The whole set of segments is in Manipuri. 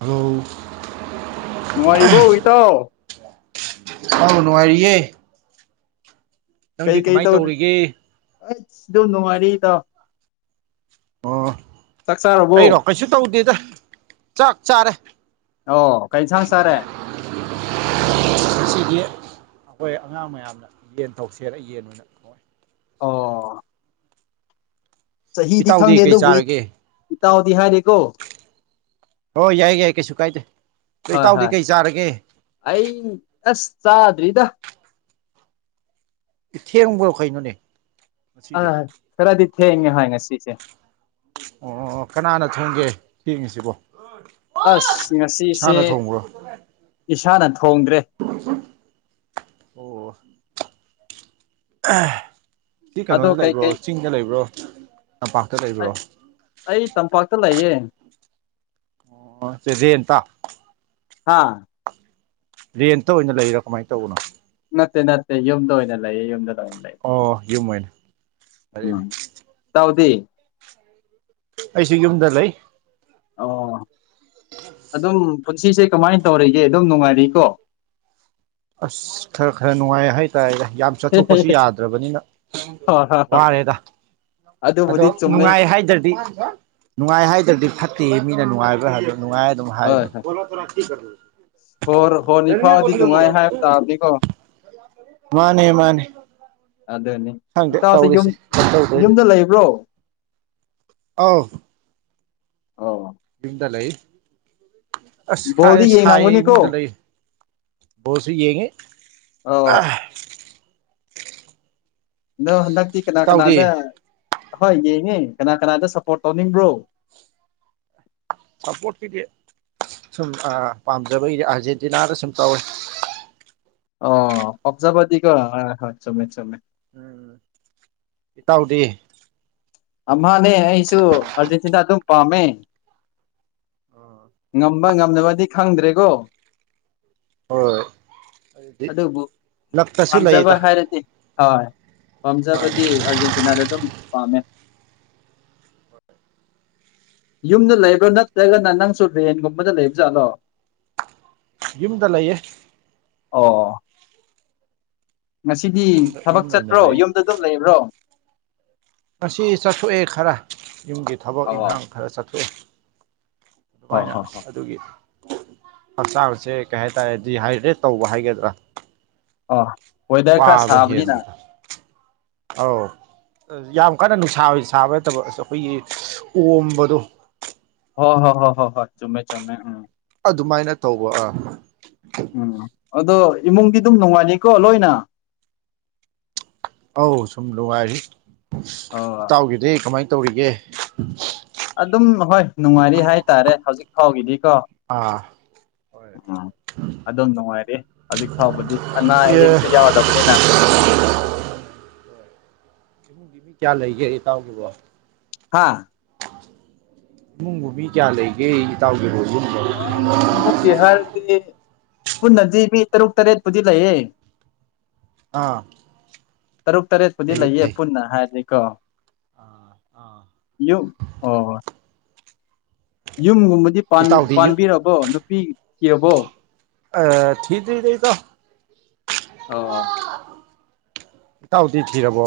ꯍꯂꯣ ꯅꯨꯡꯉꯥꯏꯔꯤꯕ‌ꯣ ꯏꯇꯥꯎ ꯑꯧ ꯅꯨꯡꯉꯥꯏꯔꯤꯌꯦ ꯅꯪꯗꯤ ꯀꯩꯀꯩ ꯀꯃꯥꯏ ꯇꯧꯔꯤ ꯇꯧꯔꯤꯒꯦ [inaudible] ꯑꯖ ꯗꯨꯝ ꯅꯨꯡꯉꯥꯏꯔꯤꯌ‌ꯦ ꯏꯇꯥꯑꯣ ꯫ ꯑ‌ꯣ ꯑꯩꯔꯣ ꯀꯩꯁꯨ ꯇꯧꯗꯦꯗ, ꯆꯥꯛ ꯆꯥꯔꯦ ꯫ ꯑꯣ ꯀꯩ ꯏꯟꯁꯥꯡ ꯆꯥꯔꯦ? ꯉꯁꯤꯗꯤ ꯑꯈꯣꯏ ꯑꯉꯥꯡ ꯃꯌꯥꯝꯅ ꯌꯦꯟ ꯇꯧꯁꯦꯅ ꯌꯦꯟ ꯑ‌ꯣꯏꯅ ꯑꯣ ꯆꯍꯤꯗꯤ ꯈꯪꯗꯦ ꯏꯇꯥꯎꯗꯤ ꯀꯩ ꯑꯗꯨꯕꯨ ꯏ ꯆꯥꯔꯒꯦ ꯏꯇꯥꯎꯗꯤ ꯍꯥꯏꯔꯦꯀꯣ ꯫ ꯍꯣꯏ ꯌꯥꯏ ꯌꯥꯏ ꯀꯩꯁꯨ ꯀꯥꯏꯗꯦ ꯗ‍ꯣ ꯍꯣꯏ ꯏꯇꯥꯎꯗꯤ ꯍꯣꯏ ꯀꯩ ꯆꯥꯔꯒꯦ? ꯑꯩ ꯑꯁ ꯆꯥꯗ꯭ꯔꯤꯗ ꯫ ꯊꯦꯡꯕ꯭ꯔ‌ꯣ ꯀꯩꯅꯣꯅꯦ? ꯉꯁꯤꯗꯤ ꯑꯥ ꯈꯔꯗꯤ ꯊ‌ꯦꯡꯉ‌ꯦ ꯍ‌ꯣꯏ ꯉꯁꯤꯁꯦ ꯫ ꯑꯣ ꯀꯅꯥꯅ ꯊꯣꯡꯒꯦ ꯊꯦꯡꯉꯤꯁꯤꯕꯣ? ꯑꯁ ꯉꯁꯤꯁꯦ ꯏꯁꯥꯅ ꯊꯣꯡꯕ꯭ꯔꯣ ꯏꯁꯥꯅ ꯊꯣꯡꯗ꯭ꯔꯦ ꯫ ꯑꯣ ꯁꯤ ꯑꯗꯣ ꯀꯩꯅꯣꯗ ꯂꯩꯕ꯭ꯔꯣ, ꯀꯩꯀꯩ ꯆꯤꯡꯗ ꯂꯩꯕ꯭ꯔꯣ, ꯇꯝꯄꯥꯛꯇ ꯂꯩꯕ꯭ꯔꯣ? ꯑꯩ ꯑꯩ ꯇꯝꯄꯥꯛꯇ ꯂꯩꯌꯦ ꯫ ꯑꯣ ꯔꯦꯟꯠꯇꯥ ꯍꯥꯥ ꯔꯦꯟꯇ ꯑꯣꯏꯅ ꯂꯩꯔꯥ ꯀꯃꯥꯏꯅ ꯇꯧꯕꯅꯣ? ꯅꯠꯇꯦ ꯅꯠꯇꯦ ꯌꯨꯝꯗ ꯑꯣꯏꯅ ꯂꯩꯌꯦ ꯌꯨꯝꯗꯗ ꯑꯣꯏꯅ ꯂꯩꯌꯦ ꯫ ꯑꯣ ꯌꯨꯝ ꯑ‌ꯣꯏꯅꯥ ꯎꯝ ꯏꯇꯥꯎꯗꯤ [inaudible] ꯑꯩꯁꯨ ꯌꯨꯝꯗ ꯂꯩ ꯫ ꯑꯣ ꯑ [unintelligible] ꯑꯗꯨꯝ ꯄꯨꯟꯁꯤꯁꯦ ꯀꯃꯥꯏꯅ ꯇꯧꯔꯤꯒꯦ ꯑꯗꯨꯝ ꯅꯨꯡꯉꯥꯏꯔꯏꯀꯣ ꯑꯁ ꯈꯔ ꯈꯔ ꯅꯨꯡꯃ ꯍꯥꯏ ꯇꯥꯏ ꯌꯥ ꯆꯠꯊꯣꯛꯄꯁꯨ ꯌꯥꯗ꯭ꯔꯕꯅꯤꯅ ꯍꯣꯏ ꯍꯣꯏ ꯍꯣꯏ ꯋꯥꯔꯦꯗ ꯑꯗꯣ ꯑꯗꯨꯕꯨꯗꯤ ꯆꯨꯝꯃꯤ ꯅꯨꯡꯉꯥꯏ ꯍꯥꯏꯗ꯭ꯔꯗꯤ ꯅꯨꯡꯉꯥꯏ ꯍꯥꯏꯗ꯭ꯔꯗꯤ ꯐꯠꯇꯦ ꯌ‌ꯦ ꯃꯤꯅ ꯅꯨꯡꯉꯥꯏꯕ꯭ꯔꯥ ꯍꯥꯏꯕꯗ ꯅꯨꯡꯉꯥꯏ ꯍꯣꯏ ꯍꯣꯏ ꯍꯥꯏꯣꯂꯣ ꯊꯂꯣꯌꯥ ꯀꯣ [unintelligible] ꯇꯕꯗꯤꯀꯣ ꯃꯥꯅꯦ ꯃꯥꯅꯦ ꯈꯪꯗꯦ ꯏꯇꯧꯁꯦ ꯌꯨꯝ ꯇꯧꯔꯤꯁꯦ ꯀꯝꯗꯧꯗꯣꯏꯅꯣ ꯌꯨꯝꯗ ꯂꯩꯕ꯭ꯔꯣ ꯑꯥꯎ ꯑꯣ ꯌꯨꯝꯗ ꯂꯩ ꯑꯁ ꯕꯣꯜꯗꯤ ꯁꯥꯏꯌꯦ ꯁꯥꯏꯌꯦ ꯌꯦꯡꯉꯝꯒꯅꯤꯀꯣ ꯏꯃꯨꯡꯗ ꯂꯩꯌꯦ ꯕꯣꯜꯁꯨ ꯌꯦꯡꯉꯤ ꯑꯧ ꯑꯥ ꯑꯗꯣ ꯍꯟꯗꯛꯇꯤ ꯀꯅꯥ ꯏꯇꯥꯎꯗꯤ ꯀꯅꯥꯗ ꯑꯍꯣꯏ ꯌꯦꯡꯉꯤ ꯀꯅꯥ ꯀꯅꯥꯗ ꯁꯞꯄꯣꯔꯠ ꯇꯧꯅꯤꯡꯕ꯭ꯔꯣ ꯁꯥꯄꯣꯔꯠꯀꯤꯗꯤ ꯁꯨꯝ ꯑꯥ ꯄꯥꯝꯖꯕꯒꯤꯗꯤ ꯑꯥꯔꯖꯦꯟꯇꯤꯅꯥꯗ ꯁꯨꯝ ꯇꯧꯋꯦ ꯑꯣ ꯄꯥꯝꯖꯥꯕꯗꯤꯀ‌ꯣ ꯍꯣꯏ ꯍꯣꯏ ꯆꯨꯝꯃꯦ ꯆꯨꯝꯃꯦ ꯎꯝ ꯏꯇꯥꯎꯗꯤ ꯑꯝꯍꯥꯅꯦ ꯑꯩꯁꯨ ꯑꯥꯔꯖꯦꯟꯇꯤꯅꯥ ꯑꯗꯨꯝ ꯄꯥꯝꯃꯦ ꯉꯝꯕ ꯉꯝꯗꯕꯗꯤ ꯈꯪꯗ꯭ꯔꯦꯀꯣ ꯍꯣꯏ ꯑꯗꯨꯗꯤ ꯑꯗꯨꯕꯨ ꯂꯛꯇꯁꯨ ꯄꯥꯝꯖꯕ ꯂꯩꯗ ꯍꯥꯏꯔꯗꯤ ꯍꯣꯏ ꯄꯥꯝꯖꯕꯗꯤ ꯑꯥꯔꯖꯦꯟꯇꯤꯅꯥꯗ ꯑꯗꯨꯝ ꯄꯥꯝꯃꯦ ꯌꯨꯝꯗ ꯂꯩꯕ꯭ꯔꯥ ꯅꯠꯇ꯭ꯔꯒꯅ ꯅꯪꯁꯨ ꯔ‌ꯦꯟꯒꯨꯝꯕꯗ ꯂꯩꯕ ꯖꯥꯠꯂꯣ ꯌꯨꯝꯗ ꯂꯩꯌꯦ ꯑꯣ ꯉꯁꯤꯗꯤ ꯌꯨꯝꯗ ꯊꯕꯛ ꯌꯨꯝꯗ ꯑꯣꯏꯅ ꯆꯠꯄꯔꯣ ꯂꯩ ꯌꯨꯝꯗ ꯑꯗꯨꯝ ꯂꯩꯕ꯭ꯔꯣ ꯉꯁꯤ ꯆꯠꯊꯣꯛꯑꯦ ꯈꯔ ꯌꯨꯝꯒꯤ ꯊꯕꯛ ꯑꯣ ꯏꯪꯈꯥꯡ ꯈꯔ ꯆꯠꯊꯣꯛꯑꯦ ꯍꯣ ꯑꯗꯨꯃꯥꯏꯅ ꯍꯣ ꯍꯣ ꯑꯁ ꯑꯗꯨꯒꯤ ꯍꯛꯆꯥꯡꯁꯦ ꯀꯩ ꯍꯥꯏꯇꯥꯔꯦ ꯗꯤꯍꯥꯏꯗ꯭ꯔꯦꯠ ꯇꯧꯕ ꯍꯥꯏꯒꯗ꯭ꯔꯥ ꯑꯣ ꯋꯦꯗꯔ ꯈꯔ ꯋꯥꯕ ꯁꯥꯕꯅꯤꯅ ꯍꯦꯟꯕꯗꯣ ꯑꯧ ꯌꯥꯝ ꯀꯟꯅ ꯅꯨꯡꯁꯥ ꯁꯥꯕ ꯅꯠꯇꯕ ꯑꯁ ꯑꯩꯈꯣꯏꯒꯤ ꯑꯣꯝꯕꯗꯣ ꯍꯣ ꯍꯣ ꯍꯣ ꯍꯣ ꯍꯣ ꯆꯨꯝꯃꯦ ꯆꯨꯝꯃꯦ ꯎꯝ ꯑꯗꯨꯃꯥꯏꯅ ꯇꯧꯕ ꯑꯥ ꯎꯝ ꯑꯗꯣ ꯏꯃꯨꯡꯗꯤ ꯑꯗꯨꯝ ꯅꯨꯡꯉꯥꯏꯔꯤꯀꯣ ꯂꯣꯏꯅ ꯑꯧ ꯁꯨꯝ ꯅꯨꯡꯉꯥꯏꯔꯤ ꯑꯣ ꯏꯇꯥꯎꯒꯤꯗꯤ ꯀꯃꯥꯏꯅ ꯇꯧꯔꯤꯒꯦ ꯑꯗꯨꯝ ꯍꯣꯏ ꯅꯨꯡꯉꯥꯏꯔꯤ ꯍꯥꯏꯇꯥꯔꯦ ꯍꯧꯖꯤꯛ ꯐꯥꯎꯒꯤꯗꯤꯀꯣ ꯑꯥ ꯍꯣꯏ ꯎꯝ ꯑꯗꯨꯝ ꯅꯨꯡꯉꯥꯏꯔꯤ ꯍꯧꯖꯤꯛ ꯐꯥꯎꯕꯗꯤ ꯑꯅꯥ ꯑꯦ ꯑꯌꯦꯛꯁꯨ ꯌꯥꯎꯗꯕꯅꯤꯅ ꯏꯃꯨꯡꯒꯤ ꯃꯤ ꯀꯌꯥ ꯂꯩꯒꯦ ꯏꯇꯥꯎꯒꯤꯕꯣ ꯍꯥꯥ ꯏꯃꯨꯡꯕꯨ ꯃꯤ ꯀꯌꯥ ꯂꯩꯒꯦ ꯏꯇꯥꯎꯒꯤꯕꯣ [unintelligible] ꯍꯥꯏꯕꯗꯤ ꯄꯨꯟꯅꯗꯤ ꯃꯤ ꯇꯔꯨꯛ ꯇꯔꯦꯠꯄꯨꯗꯤ ꯂꯩꯌꯦ ꯑꯥ ꯇꯔꯨꯛ ꯇꯔꯦꯠꯄꯨꯗꯤ ꯐꯩꯌꯦ ꯂꯩꯌꯦ ꯐꯩ ꯄꯨꯟꯅ ꯍꯥꯏꯔꯗꯤꯀꯣ ꯑꯥ ꯑꯥ ꯌꯨꯝ ꯑꯣ ꯌꯨꯝꯒꯨꯝꯕꯗꯤ ꯄꯥꯟ ꯏꯇꯥꯎꯗꯤ ꯌꯨꯝ ꯄꯥꯟꯕꯤꯔꯕꯣ ꯅꯨꯄꯤ ꯊꯤꯔꯕꯣ ꯑ ꯊꯗꯔ꯭ꯤꯗ ꯑꯣ ꯏꯇꯥꯎ ꯏꯇꯥꯎꯗꯤ ꯊꯤꯔꯕꯣ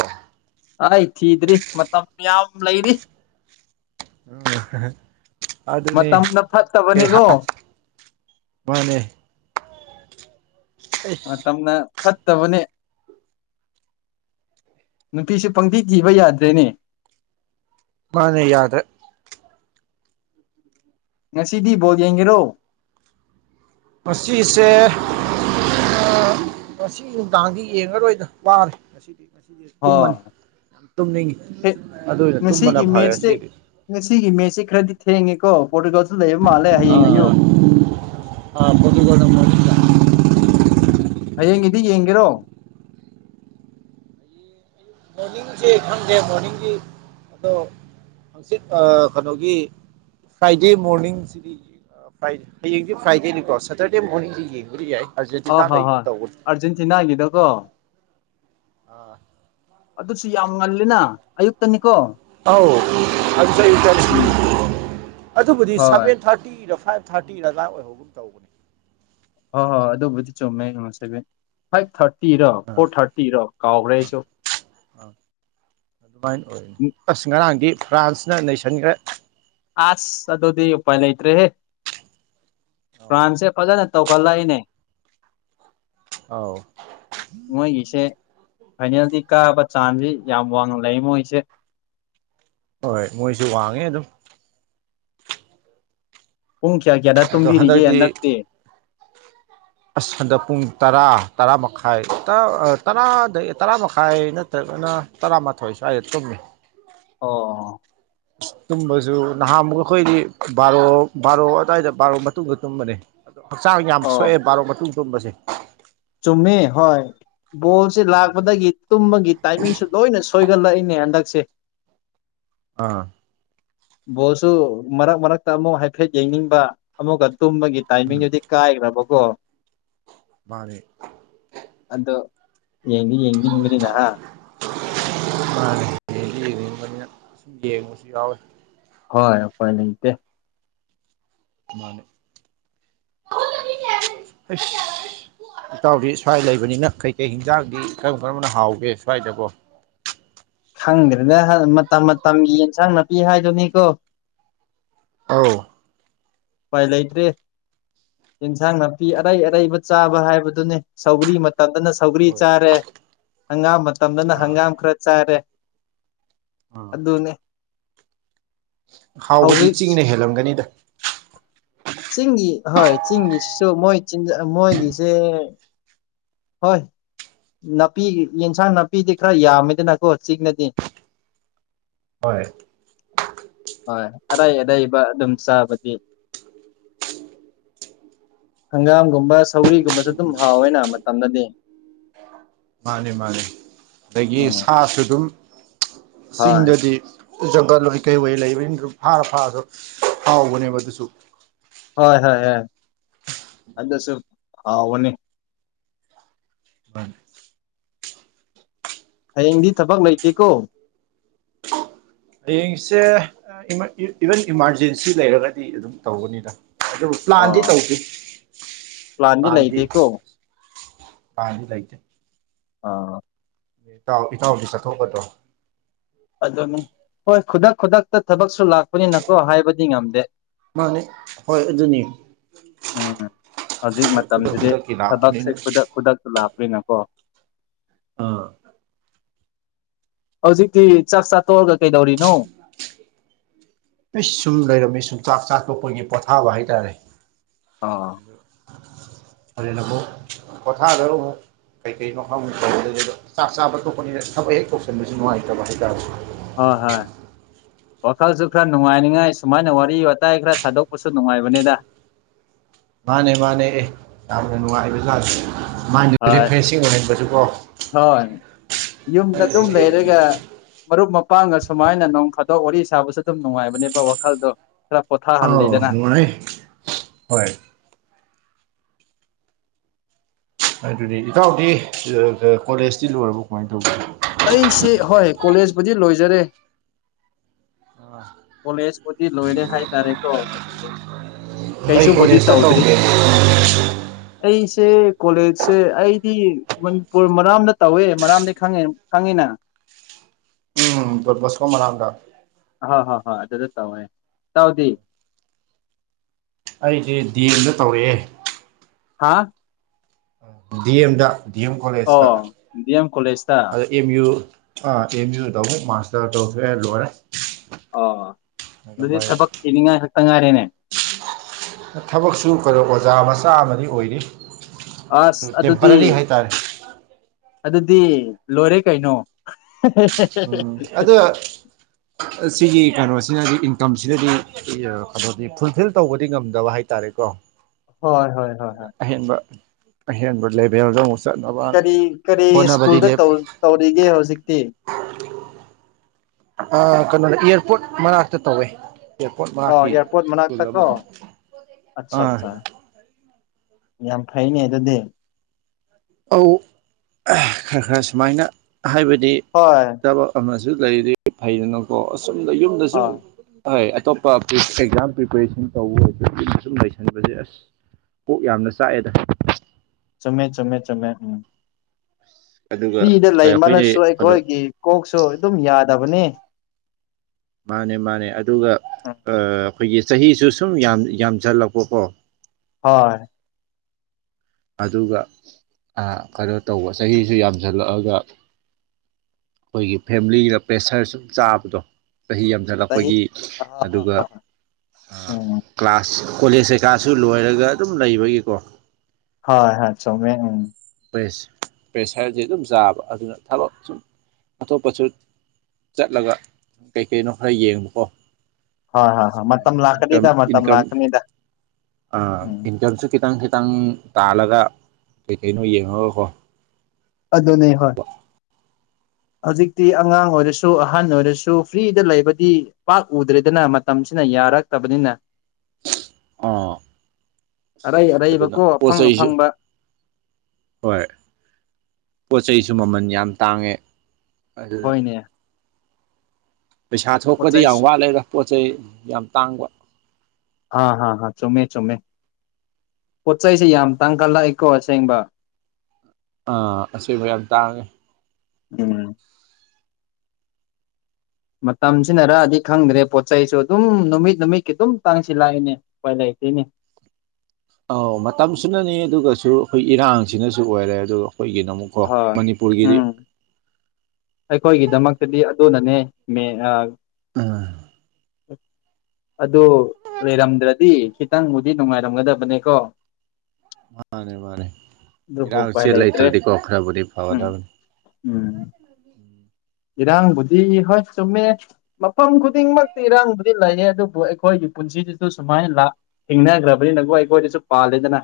ꯑꯩ ꯊꯤꯗ꯭ꯔꯤ ꯃꯇꯝ ꯌꯥꯝ ꯂꯩꯔꯤ ꯎꯝ ꯑꯗꯨꯅꯤ ꯃꯇꯝꯅ ꯀꯩ ꯐꯠꯇꯕꯅꯤꯀꯣ [unintelligible] ꯃꯥꯅꯦ ꯑꯩꯁ ꯃꯥꯇꯝꯅ ꯐꯠꯇꯕꯅꯦ ꯅꯨꯄꯤꯁꯦ ꯄꯪꯊꯤ ꯊꯤꯕ ꯌꯥꯗ꯭ꯔꯦꯅꯦ ꯃꯥꯅꯦ ꯌꯥꯗ꯭ꯔꯦ ꯉꯁꯤꯗꯤꯕꯣꯜ ꯌꯦꯡꯒꯦꯔꯣ ꯉꯁꯤꯁꯦ ꯑꯥ ꯉꯁꯤ ꯅꯨꯡꯗꯥꯡꯗꯤ ꯌꯦꯡꯉꯔꯣꯏꯗ ꯋꯥꯔꯦ ꯉꯁꯤꯗꯤ ꯉꯁꯤꯗꯤ ꯇꯨꯝꯃꯅꯤ ꯍꯣꯏ ꯌꯥꯝ ꯇꯨꯝꯅꯤꯡꯉꯤ ꯑꯗꯨꯅ ꯇꯨꯝꯕꯅ ꯉꯁꯤꯒꯤ ꯐꯔꯦ ꯃꯦꯠꯁꯁꯦ ꯉꯁꯤꯗꯤ ꯉꯁꯤꯒꯤ ꯃꯦꯠꯁ‌ꯦ ꯈꯔꯗꯤ ꯊꯦꯡꯉꯦꯀꯣ ꯄꯣꯔꯇꯨꯒꯥꯜꯁꯨ ꯂꯩꯕ ꯃꯥꯜꯂꯦ ꯍꯌꯦꯡ ꯑꯌꯨꯛ ꯑꯥ ꯄꯣꯔꯇꯨꯒꯥꯜꯁꯨ ꯅꯪ ꯃ‌ꯣꯔꯅꯤꯡꯗ ꯍꯌꯦꯡꯒꯤꯗꯤ ꯌꯦꯡꯒꯦꯔꯣ ꯃꯣꯔꯅꯤꯡꯁꯦꯈꯅꯦ ꯃꯣꯔꯅꯤꯡꯡꯒꯤ ꯑꯣ ꯍꯪꯆꯤꯠ ꯀꯩꯅꯣꯒꯤ ꯐ꯭ꯔꯥꯏꯗꯦ ꯃꯣꯔꯅꯤꯡꯁꯤꯗꯤ ꯐ꯭ꯔꯥꯏꯗꯦ ꯍꯌꯦꯡꯗꯤ ꯐ꯭ꯔꯥꯏꯗꯦꯅꯤꯀꯣ ꯁꯇꯔꯗꯦ ꯃꯣꯔꯅꯤꯡꯗꯤ ꯌꯦꯡꯕꯗꯤ ꯌꯥꯏ ꯑ ꯑꯥꯔꯖꯦꯟꯇꯤꯅꯥ ꯍꯣꯏ ꯂꯩꯒꯨꯝ ꯍꯣꯏ ꯇꯧꯕꯅꯤ ꯑꯥꯔꯖꯦꯟꯇꯤꯅꯥꯒꯤꯗꯀꯣ ꯑꯥ ꯑꯗꯨꯁꯨ ꯌꯥꯝ ꯉꯜꯂꯤꯦꯅ ꯑꯌꯨꯛꯇꯅꯤꯀꯣ ꯑꯧ ꯑꯗꯨ ꯎꯝ ꯑꯗꯨꯕꯨꯗꯤ ꯍꯣꯏ ꯁꯚꯦꯟ ꯊꯥꯔꯇꯤꯗ ꯐꯥꯏꯚ ꯊꯥꯔꯇꯤ ꯔꯗꯥ ꯑꯣꯏꯍꯧꯕꯅ ꯇꯧꯕꯅꯤ ꯍꯣꯏ ꯍꯣꯏ ꯑꯗꯨꯕꯨꯗꯤ ꯆꯨꯝꯃꯦꯉꯣ ꯁꯦꯚꯦꯟ ꯐꯥꯏꯚ ꯊꯥꯔꯇꯤꯔꯣ ꯐꯣꯔ ꯊꯥꯔꯇꯤꯔꯣ ꯀꯥꯎꯈ꯭ꯔꯦ ꯑꯩꯁꯨ ꯑ ꯑꯗꯨꯃꯥꯏꯅ ꯑꯣꯏꯅꯤ ꯎꯝ ꯑꯁ ꯉꯔꯥꯡꯗꯤ ꯐ꯭ꯔꯥꯟꯁꯅ ꯂꯩꯁꯟꯈ꯭ꯔꯦ ꯑꯁ ꯑꯗꯨꯗꯤ ꯎꯄꯥꯏ ꯂꯩꯇ꯭ꯔꯦꯍꯦ ꯑꯧ ꯐ꯭ꯔꯥꯟꯁꯦ ꯐꯖꯅ ꯇꯧꯒꯠꯂꯛꯏꯅꯦ ꯑꯥꯎ ꯃꯣꯏꯒꯤꯁꯦ ꯐꯥꯏꯅꯦꯜꯗꯤ ꯀꯥꯕ ꯆꯥꯟꯁꯤ ꯌꯥꯝ ꯋꯥꯡꯅ ꯂꯩ ꯃꯣꯏꯁꯦ ꯍꯣꯏ ꯃꯣꯏꯁꯨ ꯋꯥꯡꯉꯦ ꯑꯗꯨꯝ ꯄꯨꯡ ꯀꯌꯥ ꯀꯌꯥꯗ ꯑꯗꯣ ꯇꯨꯝꯕꯤꯔꯤꯒꯦ ꯍꯟꯗꯛꯇꯤ ꯅꯛꯇꯦ ꯑꯁ ꯍꯟꯗꯛ ꯄꯨꯡ ꯇꯔꯥ ꯇꯔꯥ ꯃꯈꯥꯏ ꯇꯔꯥ ꯇꯔꯥ ꯃꯈꯥꯏ ꯇ ꯂꯣꯏꯅ ꯇꯔꯥꯃꯥꯊꯣꯏ ꯁ꯭ꯋꯥꯏꯗ ꯇꯨꯝꯃꯤ ꯑꯣ ꯇꯨꯝꯕꯁꯨ ꯅꯍꯥꯟꯃꯨꯛ ꯑꯩꯈꯣꯏꯗꯤ ꯕꯥꯔꯣ ꯕꯥꯔꯣ ꯑꯗꯨꯋꯥꯏꯗ ꯕꯥꯔꯣ ꯃꯇꯨꯡꯗ ꯇꯨꯝꯕꯅꯤ ꯑꯗꯣ ꯍꯛꯆꯥꯡ ꯌꯥꯝ ꯁꯣꯛꯑꯦ ꯕꯥꯔꯣ ꯃꯇꯨꯡ ꯇꯨꯝꯕꯁꯦ ꯆꯨꯝꯃꯤ ꯍꯣꯏ ꯕꯣꯜꯁꯤꯦ ꯂꯥꯛꯄꯗꯒꯤ ꯇꯨꯝꯕꯒꯤ ꯇꯥꯏꯃꯤꯡꯁꯨ ꯂꯣꯏꯅ ꯁꯣꯏꯒꯠꯂꯛꯏꯅꯦ ꯍꯟꯗꯛꯁꯦ ꯑꯥ ꯕꯣꯜꯁꯨ ꯃꯔꯛ ꯃꯔꯛꯇ ꯑꯃꯨꯛ ꯍꯥꯏꯐꯦꯠ ꯌꯦꯡꯅꯤꯡꯕ ꯑꯃꯨꯛꯀ ꯇꯨꯝꯕꯒꯤ ꯇꯥꯏꯃꯤꯡ ꯎꯝ ꯑꯗꯨꯗꯤ ꯀꯥꯏꯈ꯭ꯔꯕꯀꯣ ꯃꯥꯔꯦ ꯑꯗꯣ ꯌꯦꯡꯗꯤ ꯌꯦꯡꯅꯤꯡꯕꯅꯤꯅꯍ ꯌꯦꯡꯅꯤꯅ ꯁꯨꯝ ꯌꯦꯡꯉꯁꯨ ꯌꯥꯎꯋꯦ ꯍꯣꯏ ꯑꯩꯈꯣꯏ ꯂꯩꯇꯦ ꯃꯥꯅꯦ [inaudible] ꯑꯩꯁ ꯏꯇꯥꯎꯗꯤ ꯁ꯭ꯋꯥꯏ ꯂꯩꯕꯅꯤꯅ ꯀꯩꯀꯩ ꯍꯤꯟꯖꯥꯡꯗꯤ ꯀꯔꯝ ꯀꯔꯝꯕꯅ ꯍꯥꯎꯒꯦ ꯁ꯭ꯋꯥꯏꯗꯀꯣ ꯈꯪꯗ꯭ꯔꯦꯗ ꯃꯇꯝ ꯃꯇꯝꯒꯤ ꯌꯦꯟꯁꯥꯡ ꯅꯥꯄꯤ ꯍꯥꯏꯗꯨꯅꯤꯀꯣ ꯑꯥꯎ ꯎꯄꯥꯏ ꯂꯩꯇ꯭ꯔꯦ ꯏꯟꯁꯥꯡ ꯅꯥꯄꯤ ꯃꯥꯅꯦ ꯑꯔꯩ ꯑꯔꯩꯕ ꯆꯥꯕ ꯍꯥꯏꯕꯗꯨꯅꯦ ꯁꯧꯒ꯭ꯔꯤ ꯃꯇꯝꯗꯅ ꯊꯧꯒꯔꯤ ꯍꯣꯏ ꯆꯥꯔꯦ ꯍꯪꯒꯥꯝ ꯃꯇꯝꯗꯅ ꯑꯥ ꯍꯪꯒꯥꯝ ꯈꯔ ꯆꯥꯔꯦ ꯑ ꯑꯗꯨ ꯑꯗꯨꯅꯦ ꯍꯥꯎꯕꯗꯤ ꯍꯧꯒ꯭ꯔꯤ ꯆꯤꯡꯅ ꯍꯦꯜꯂꯝꯒꯅꯤꯗ ꯆꯤꯡꯒꯤ ꯍꯣꯏ ꯆꯤꯡꯒꯤꯁꯤꯁꯨ ꯃꯣꯏ ꯆ ꯃꯣꯏꯒꯤꯁꯦ ꯍꯣꯏ ꯅꯥꯄꯤ ꯌꯦꯟꯁꯥꯡ ꯅꯥꯄꯤꯗꯤ ꯈꯔ ꯌꯥꯝꯃꯤꯗꯅꯀꯣ ꯆꯤꯡꯅꯗꯤ ꯍꯣꯏ ꯍꯣꯏ ꯑꯔꯩ ꯑꯔꯩꯕ ꯑꯗꯨꯝ ꯆꯥꯕꯗꯤ ꯍꯪꯒꯥꯝꯒꯨꯝꯕ ꯁꯧꯔꯤꯒꯨꯝꯕꯁꯨ ꯑꯗꯨꯝ ꯍꯥꯎꯋꯦꯅ ꯃꯇꯝꯅꯗꯤ ꯃꯥꯅꯤ ꯃꯥꯅꯤ ꯑꯗꯒꯤ ꯎꯝ ꯁꯥꯁꯨ ꯑꯗꯨꯝ ꯍꯣꯏ ꯆꯤꯡꯗꯗꯤ ꯖꯪꯒꯜ ꯑꯣꯏ ꯀꯩ ꯋꯥꯩ ꯂꯩꯕꯅꯤ ꯐꯥꯔ ꯐꯥꯔꯁꯨ ꯍꯥꯎꯕꯅꯦꯕ ꯑꯗꯨꯁꯨ ꯍꯣꯏ ꯍꯣꯏ ꯍꯣꯏ ꯑꯗꯨꯁꯨ ꯍꯥꯎꯕꯅꯤ ꯃꯥꯅꯦ ꯍꯌꯦꯡꯗꯤ ꯊꯕꯛ ꯂꯩꯇꯦꯀꯣ ꯍꯌꯦꯡꯁꯦ ꯏꯚꯟ ꯏꯃꯥꯔꯖꯦꯟꯁꯤ ꯂꯩꯔꯒꯗꯤ ꯑꯗꯨꯝ ꯇꯧꯧꯕꯅꯤꯗ ꯑꯗꯨꯕꯨ ꯄ꯭ꯂꯥꯟꯗꯤ ꯑꯥ ꯇꯧꯗꯦ ꯄ꯭ꯂꯥꯟꯗꯤ ꯄ꯭ꯂꯥꯟꯗꯤ ꯂꯩꯇꯦ ꯑ ꯏꯇꯥꯎ ꯏꯇꯥꯎꯗꯤ ꯆꯠꯊꯣꯛꯒꯗ꯭ꯔꯣ ꯑꯗꯨꯅꯤ ꯍꯣꯏ ꯈꯨꯗꯛ ꯈꯨꯗꯛꯇ ꯊꯕꯛꯁꯨ ꯂꯥꯛꯄꯅꯤꯅꯀꯣ ꯍꯥꯏꯕꯗꯤ ꯉꯝꯗꯦ ꯃꯥꯅꯦ ꯍꯣꯏ ꯑꯗꯨꯅꯤ ꯎꯝ ꯍꯧꯖꯤꯛ ꯈꯨꯗꯛ ꯃꯇꯝꯁꯤꯗꯤ ꯈꯨꯗꯛꯀꯤ ꯊꯕꯛꯁꯦ ꯂꯥꯛꯄꯅꯤꯅ ꯈꯨꯗꯛ ꯈꯨꯗꯛꯇ ꯂꯥꯛꯄꯅꯤꯅꯀꯣ ꯑꯥ ꯍꯧꯖꯤꯛꯇꯤ ꯆꯥꯛ ꯆꯥ ꯇꯣꯛꯑꯒ ꯀꯩꯗꯧꯔꯤꯅꯣ ꯄꯤꯁ ꯁꯨꯝ ꯂꯩꯔꯝꯃꯤ ꯁꯨꯝ ꯆꯥꯛ ꯆꯥꯛꯄ ꯄꯈꯣꯏꯒꯤ ꯄꯣꯊꯥꯕ ꯍꯥꯏꯇꯥꯔꯦ ꯑꯥ ꯍꯔꯅꯕꯨꯣ ꯀꯊꯗꯔꯣ ꯍ [unintelligible] ꯀꯩꯀꯩ ꯃꯐꯝ ꯈꯗ ꯆꯥꯛ ꯆꯥꯕ ꯇꯄꯅꯤꯅ ꯊꯕꯛ ꯍꯦꯛ ꯇꯧꯁꯟꯕꯁꯨ ꯅꯨꯡꯉꯥꯏꯇꯕ ꯍꯥꯏꯇꯥꯔꯦ ꯍꯣꯏ ꯍꯣꯏ ꯋꯥꯈꯜꯁꯨ ꯈꯔ ꯅꯨꯡꯉꯥꯏꯅꯤꯉꯥꯏ ꯁꯨꯃꯥꯏꯅ ꯋꯥꯔꯤ ꯋꯥꯇꯥꯏ ꯈꯔ ꯁꯥꯗꯣꯛꯄꯁꯨ ꯅꯨꯡꯉꯥꯏꯕꯅꯤꯗ ꯃꯥꯅꯦ ꯃꯥꯅꯦ ꯑꯦ ꯌꯥꯝꯅ ꯅꯨꯡꯉꯥꯏꯕꯖꯥꯠꯗꯦ ꯃꯥꯏꯟꯗ ꯍꯣꯏ ꯔꯤꯐ꯭ꯔꯦꯁꯤꯡ ꯑꯣꯏꯍꯟꯕꯗꯨꯀꯣ ꯍꯣꯏ ꯌꯨꯝꯗ ꯑꯗꯨꯝ ꯂꯩꯔꯒ ꯃꯔꯨꯞ ꯃꯄꯥꯡꯒ ꯁꯨꯃꯥꯏꯅ ꯅꯣꯡ ꯐꯥꯗꯣꯛ ꯋꯥꯔꯤ ꯁꯥꯕꯁꯨ ꯑꯗꯨꯝ ꯅꯨꯡꯉꯥꯏꯕꯅꯦꯕ ꯋꯥꯈꯜꯗꯣ ꯈꯔ ꯑꯥꯎ ꯄꯣꯊꯥꯍꯜꯂꯦꯗꯅ ꯅꯨꯡꯉ ꯅꯅꯦ [unintelligible] ꯍꯣꯏ ꯑꯗꯨ ꯑꯗꯨꯗꯤ ꯏꯇꯥꯎꯗꯤ ꯀꯣꯂꯦꯖꯇꯤ ꯂꯣꯏꯔꯕ ꯀꯃꯥꯏꯅ ꯇꯧꯕꯅꯣ ꯑꯩꯁꯦ ꯍꯣꯏ ꯀꯣꯂꯦꯖꯄꯨꯗꯤ ꯂꯣꯏꯖꯔꯦ ꯑ [unintelligible] ꯀꯣꯂꯦꯖꯄꯨꯗꯤꯤ ꯂꯣꯏꯔꯦ ꯍꯥꯏꯇꯥꯔꯦꯀꯣ ꯑꯗꯨꯕꯨ ꯑꯩ ꯀꯣꯂꯦꯖꯇ ꯇꯧꯒꯦ ꯑꯩꯁꯦ ꯀꯣꯂꯦꯖꯁꯦ ꯑꯩꯗꯤ ꯃꯅꯤꯄꯨꯔ ꯃꯔꯥꯝꯗ ꯇꯧꯋꯦ ꯃꯔꯥꯝꯗꯒꯤꯩ ꯈꯪꯉꯦ ꯐꯉꯤꯅ ꯎꯝ ꯗꯣꯟ ꯕꯣꯁꯀꯣ ꯃꯅꯥꯛꯇꯥ ꯍ ꯍ ꯍ ꯑꯗꯨꯗ ꯇꯧꯋꯦ ꯇꯥꯎꯗꯤ ꯑꯩꯗꯤ ꯗꯤ ꯑꯦꯝꯗ ꯇꯧꯔꯛꯑꯦ ꯍꯥꯥ ꯗꯤ ꯑꯦꯝꯗ ꯗꯤ ꯑꯦꯝ ꯑꯣ ꯀꯣꯂꯦꯖꯇ ꯗꯤ ꯑꯦꯝ ꯀꯣꯂꯦꯖꯇ [unintelligible] ꯑꯦꯝ ꯌꯨ ꯑꯥ ꯑꯦꯝ ꯌꯨ ꯇꯧ ꯃꯥꯁꯇꯔ ꯇꯧꯁꯨꯑꯦ ꯂꯣꯏꯔꯦ [unintelligible] ꯑꯣ ꯑꯗꯨꯗꯤ ꯑꯗꯨꯃꯥꯏꯅ ꯊꯕꯛ ꯊꯤꯅꯤꯡꯉꯥꯏ ꯈꯛꯇ ꯉꯥꯏꯔꯦꯅꯦ [inaudible] ꯊꯕꯛꯁꯨ ꯀꯩꯅꯣ ꯑꯣꯖꯥ ꯃꯆꯥ ꯑꯃꯗꯤ ꯑꯣꯏꯔꯤ ꯑꯁ ꯑꯗꯨꯗꯤ ꯇꯦꯝꯄꯔꯔꯤ ꯍꯥꯏꯇꯥꯔꯦ ꯑꯗꯨꯗꯤ ꯂꯣꯏꯔꯦ ꯀꯩꯅꯣ ꯎꯝ ꯑꯗꯣ ꯁꯤꯒꯤ ꯀꯩꯅꯣꯁꯤꯅꯗꯤ ꯏꯟꯀꯝꯁꯤꯅꯗꯤ ꯀꯩꯅꯣꯗꯤ ꯐꯨꯜꯐꯤꯜ ꯇꯧꯕꯗꯤ ꯉꯝꯗꯕ ꯍꯥꯏ ꯍꯥꯏꯇꯥꯔꯦꯀꯣ ꯍꯣꯏ ꯍꯣꯏ ꯍꯣꯏ ꯑꯗꯨꯅ ꯍꯣꯏ ꯑꯍꯦꯟꯕ ꯑꯍꯦꯟꯕ ꯂꯦꯚꯦꯜꯗꯨ ꯀꯔꯤ ꯀꯔꯤ ꯁ꯭ꯀꯨꯜꯗ ꯇꯧꯔꯤꯒꯦ ꯍꯧꯖꯤꯛꯇꯤ ꯑ ꯀꯩꯅꯣꯅ ꯏꯌꯥꯔꯄꯣꯔꯠ ꯃꯅꯥꯛꯇ ꯇꯧꯋꯦ ꯑꯦꯔꯄꯣꯠ ꯑꯣ ꯃꯛꯀꯤ ꯑꯦꯌꯥꯔꯄꯣꯔꯠ ꯁ꯭ꯀꯨꯜ ꯃꯅꯥꯛꯇ ꯀꯣ ꯑꯃꯗ ꯑꯠꯆꯥ ꯑꯥ ꯑꯠꯆꯥ ꯌꯥꯝ ꯐꯩꯅꯦ ꯑꯗꯨꯗꯤ ꯑꯧ ꯈꯔ ꯈꯔ ꯁꯨꯃꯥꯏꯅ ꯍꯥꯏꯕꯗꯤ ꯍꯣꯏ ꯊꯕꯛ ꯑꯃꯁꯨ ꯂꯩꯔꯗꯤ ꯐꯩꯗꯅꯀꯣ ꯑꯁꯨꯝꯗ ꯌꯨꯝꯗ ꯁꯨꯝ ꯍꯣꯏ ꯍꯣꯏ ꯑꯇꯣꯞꯄ ꯑꯦꯛꯖꯥꯝ ꯄ꯭ꯔꯤꯄꯦꯔꯦꯁꯟ ꯇꯧꯕ ꯑꯣꯏꯕ ꯑꯗꯨ ꯁꯨꯝ ꯂꯩꯁꯟꯕꯁꯦ ꯑꯁ ꯀꯣꯛ ꯌꯥꯝꯅ ꯆꯥꯛꯑꯦꯗ ꯆꯨꯝꯃꯦ ꯆꯨꯝꯃꯦ ꯆꯨꯝꯃꯦ ꯎꯝ ꯑꯗꯨꯒ ꯐ꯭ꯔꯤꯗ ꯂꯩ ꯑꯩꯈꯣꯏꯅ ꯃꯜꯂꯁꯨ ꯀꯩꯅꯣ ꯑꯩꯈꯣꯏꯒꯤ ꯀꯣꯛꯁꯨ ꯑꯗꯨꯝ ꯌꯥꯗꯕꯅꯦ ꯃꯥꯅꯦ ꯃꯥꯅꯦ ꯑꯗꯨꯒ ꯑ ꯎꯝ ꯑꯩꯈꯣꯏꯒꯤ ꯆꯍꯤꯁꯨ ꯁꯨꯝ ꯌꯥꯝ ꯌꯥꯝꯖꯜꯂꯛꯄꯀꯣ ꯍꯣꯏ ꯑꯗꯨꯒ ꯑ ꯀꯩꯅꯣ ꯇꯧꯕ ꯆꯍꯤꯁꯨ ꯌꯥꯝꯖꯜꯂꯛꯑꯒ ꯑꯩꯈꯣꯏꯒꯤ ꯐꯦꯃꯤꯂꯤꯒ ꯄ꯭ꯔꯦꯁꯔ ꯁꯨꯝ ꯆꯥꯕꯗꯣ ꯆꯍꯤ ꯌꯥꯝ ꯆꯍꯤ ꯂꯛꯄꯒꯤ ꯑ ꯍꯣꯏ ꯍꯣꯏ ꯑꯗꯨꯒ ꯍꯣꯏ ꯑ ꯍꯣꯏ ꯎꯝ ꯀ꯭ꯂꯥꯁ ꯀꯣꯂꯦꯖ ꯀꯩꯀꯥꯁꯨ ꯂꯣꯏꯔꯒ ꯑꯗꯨꯝ ꯂꯩꯕꯒꯤꯀꯣ ꯍꯣꯏ ꯍ ꯆꯨꯝꯃꯦ ꯄꯦꯁ ꯄ꯭ꯔꯦꯁꯔꯖ ꯑꯗꯨꯝ ꯆꯥꯕ ꯑꯗꯨꯅ ꯊꯕꯛ ꯁꯨꯝ ꯑꯇꯣꯞꯄꯁꯨ ꯆꯠꯂꯒ ꯀꯩ ꯀꯩꯅꯣ ꯈꯔ ꯌꯦꯡꯕꯀꯣ ꯍꯣꯏ ꯍꯣꯏ ꯍꯣꯏ ꯃꯇꯝ ꯏꯟꯀꯝ ꯂꯥꯛꯀꯅꯤꯗ ꯃꯇꯝ ꯏꯟꯀꯝ ꯂꯥꯛꯀꯅꯤꯗ ꯑ ꯎꯝ ꯏꯟꯀꯝꯁꯨ ꯈꯤꯇꯪ ꯈꯤꯇꯪ ꯇꯥꯜꯂꯒ ꯀꯩ ꯀꯩꯅꯣ ꯌꯦꯡꯉꯒꯀꯣ ꯑꯗꯨꯅꯦ ꯍꯣꯏ ꯇꯧꯕ ꯍꯧꯖꯤꯛꯇꯤ ꯑꯉꯥꯡ ꯑꯣꯏꯔꯁꯨ ꯑꯍꯟ ꯑꯣꯏꯔꯁꯨ ꯐ꯭ꯔꯤꯗ ꯂꯩꯕꯗꯤ ꯄꯥꯛ ꯎꯗ꯭ꯔꯦꯗꯅ ꯃꯇꯝꯁꯤꯅ ꯌꯥꯔꯛꯇꯕꯅꯤꯅ ꯑꯥ ꯑꯔꯩ ꯑꯗꯨꯅ ꯑꯔꯩꯕꯀꯣ ꯄꯣꯠ ꯑꯐꯪ ꯆꯩꯁꯨ ꯑꯐꯪꯕ ꯍꯣꯏ ꯄꯣꯠ ꯆꯩꯩꯁꯨ ꯃꯃꯜ ꯌꯥꯝ ꯇꯥꯡꯉꯦ ꯑꯗꯨꯅ ꯍꯣꯏꯅꯦ ꯄꯩꯁꯥ ꯄꯣꯠ ꯊꯣꯛꯄꯗꯤ ꯌꯥꯝ ꯆꯩꯁꯨ ꯋꯥꯠꯂꯩꯗ ꯄꯣꯠ ꯆꯩ ꯌꯥꯝ ꯇꯥꯡꯕ ꯍꯥꯥ ꯍꯥ ꯍꯥ ꯆꯨꯝꯃꯦ ꯆꯨꯝꯃꯦ ꯄꯣꯠ ꯆꯩꯁꯦ ꯌꯥꯝ ꯇꯥꯡꯈꯠꯂꯛꯏꯀꯣ ꯑꯁꯦꯡꯕ ꯑꯥ ꯑꯁꯦꯡꯕ ꯌꯥꯝ ꯇꯥꯡꯉꯦ ꯎꯝ ꯃꯇꯝꯁꯤꯅꯔꯑꯗꯤ ꯈꯪꯗ꯭ꯔꯦ ꯄꯣꯠ ꯆꯩꯁꯨ ꯑꯗꯨꯝ ꯅꯨꯃꯤꯠ ꯅꯨꯃꯤꯠꯀꯤ ꯑꯗꯨꯝ ꯇꯥꯡꯁꯤꯜꯂꯥꯛꯏꯅꯦ ꯎꯄꯥꯏ ꯂꯩꯇꯦꯅꯦ ꯑꯧ ꯃꯇꯝꯁꯨꯅꯅꯤ ꯑꯗꯨꯒꯁꯨ ꯑꯩꯈꯣꯏ ꯏꯔꯥꯡꯁꯤꯅꯁꯨ ꯑꯣꯏꯔꯦ ꯑꯗꯨꯒ ꯑꯩꯈꯣꯏꯒꯤꯅ ꯑꯃꯨꯛ ꯀꯣ ꯍꯣꯏ ꯃꯅꯤꯄꯨꯔꯒꯤꯗꯤ ꯎꯝ ꯑꯩꯈꯣꯏꯒꯤꯗꯃꯛꯇꯗꯤ ꯑꯗꯨꯅꯅꯦ ꯎꯝ ꯎ [unintelligible] ꯑꯗꯨ ꯂꯩꯔꯝꯗ꯭ꯔꯗꯤ ꯈꯤꯇꯪꯕꯨꯗꯤ ꯅꯨꯡꯉꯥꯏꯔꯝꯒꯗꯕꯅꯦꯀꯣ ꯃꯥꯅꯦ ꯃꯥꯅꯦ ꯑꯗꯨꯕꯨ ꯏꯔꯥꯡ ꯎꯄꯥꯏ ꯁꯦ ꯂꯩꯇ꯭ꯔꯦ ꯂꯩꯇ꯭ꯔꯗꯤꯀꯣ ꯈꯔꯕꯨꯗꯤ ꯎꯝ ꯐꯥꯒꯗꯕꯅꯤ ꯎꯝ ꯎꯝ [unintelligible] ꯏꯔꯥꯡ ꯕꯨꯗꯤ ꯍꯣꯏ ꯆꯨꯝꯃꯦ ꯃꯐꯝ ꯈꯨꯗꯤꯡꯃꯛꯇꯤ ꯏꯔꯥꯡꯕꯨꯗꯤ ꯂꯩꯌꯦ ꯑꯗꯨꯕꯨ ꯑꯩꯈꯣꯏꯒꯤ ꯄꯨꯟꯁꯤꯁꯤꯁꯨ ꯁꯨꯃꯥꯏꯅ ꯂꯥꯛ ꯊꯤꯡꯅꯈ꯭ꯔꯕꯅꯤ ꯅꯈꯣꯏ ꯑꯩꯈꯣꯏꯗꯁꯨ ꯄꯥꯜꯂꯦꯗꯅ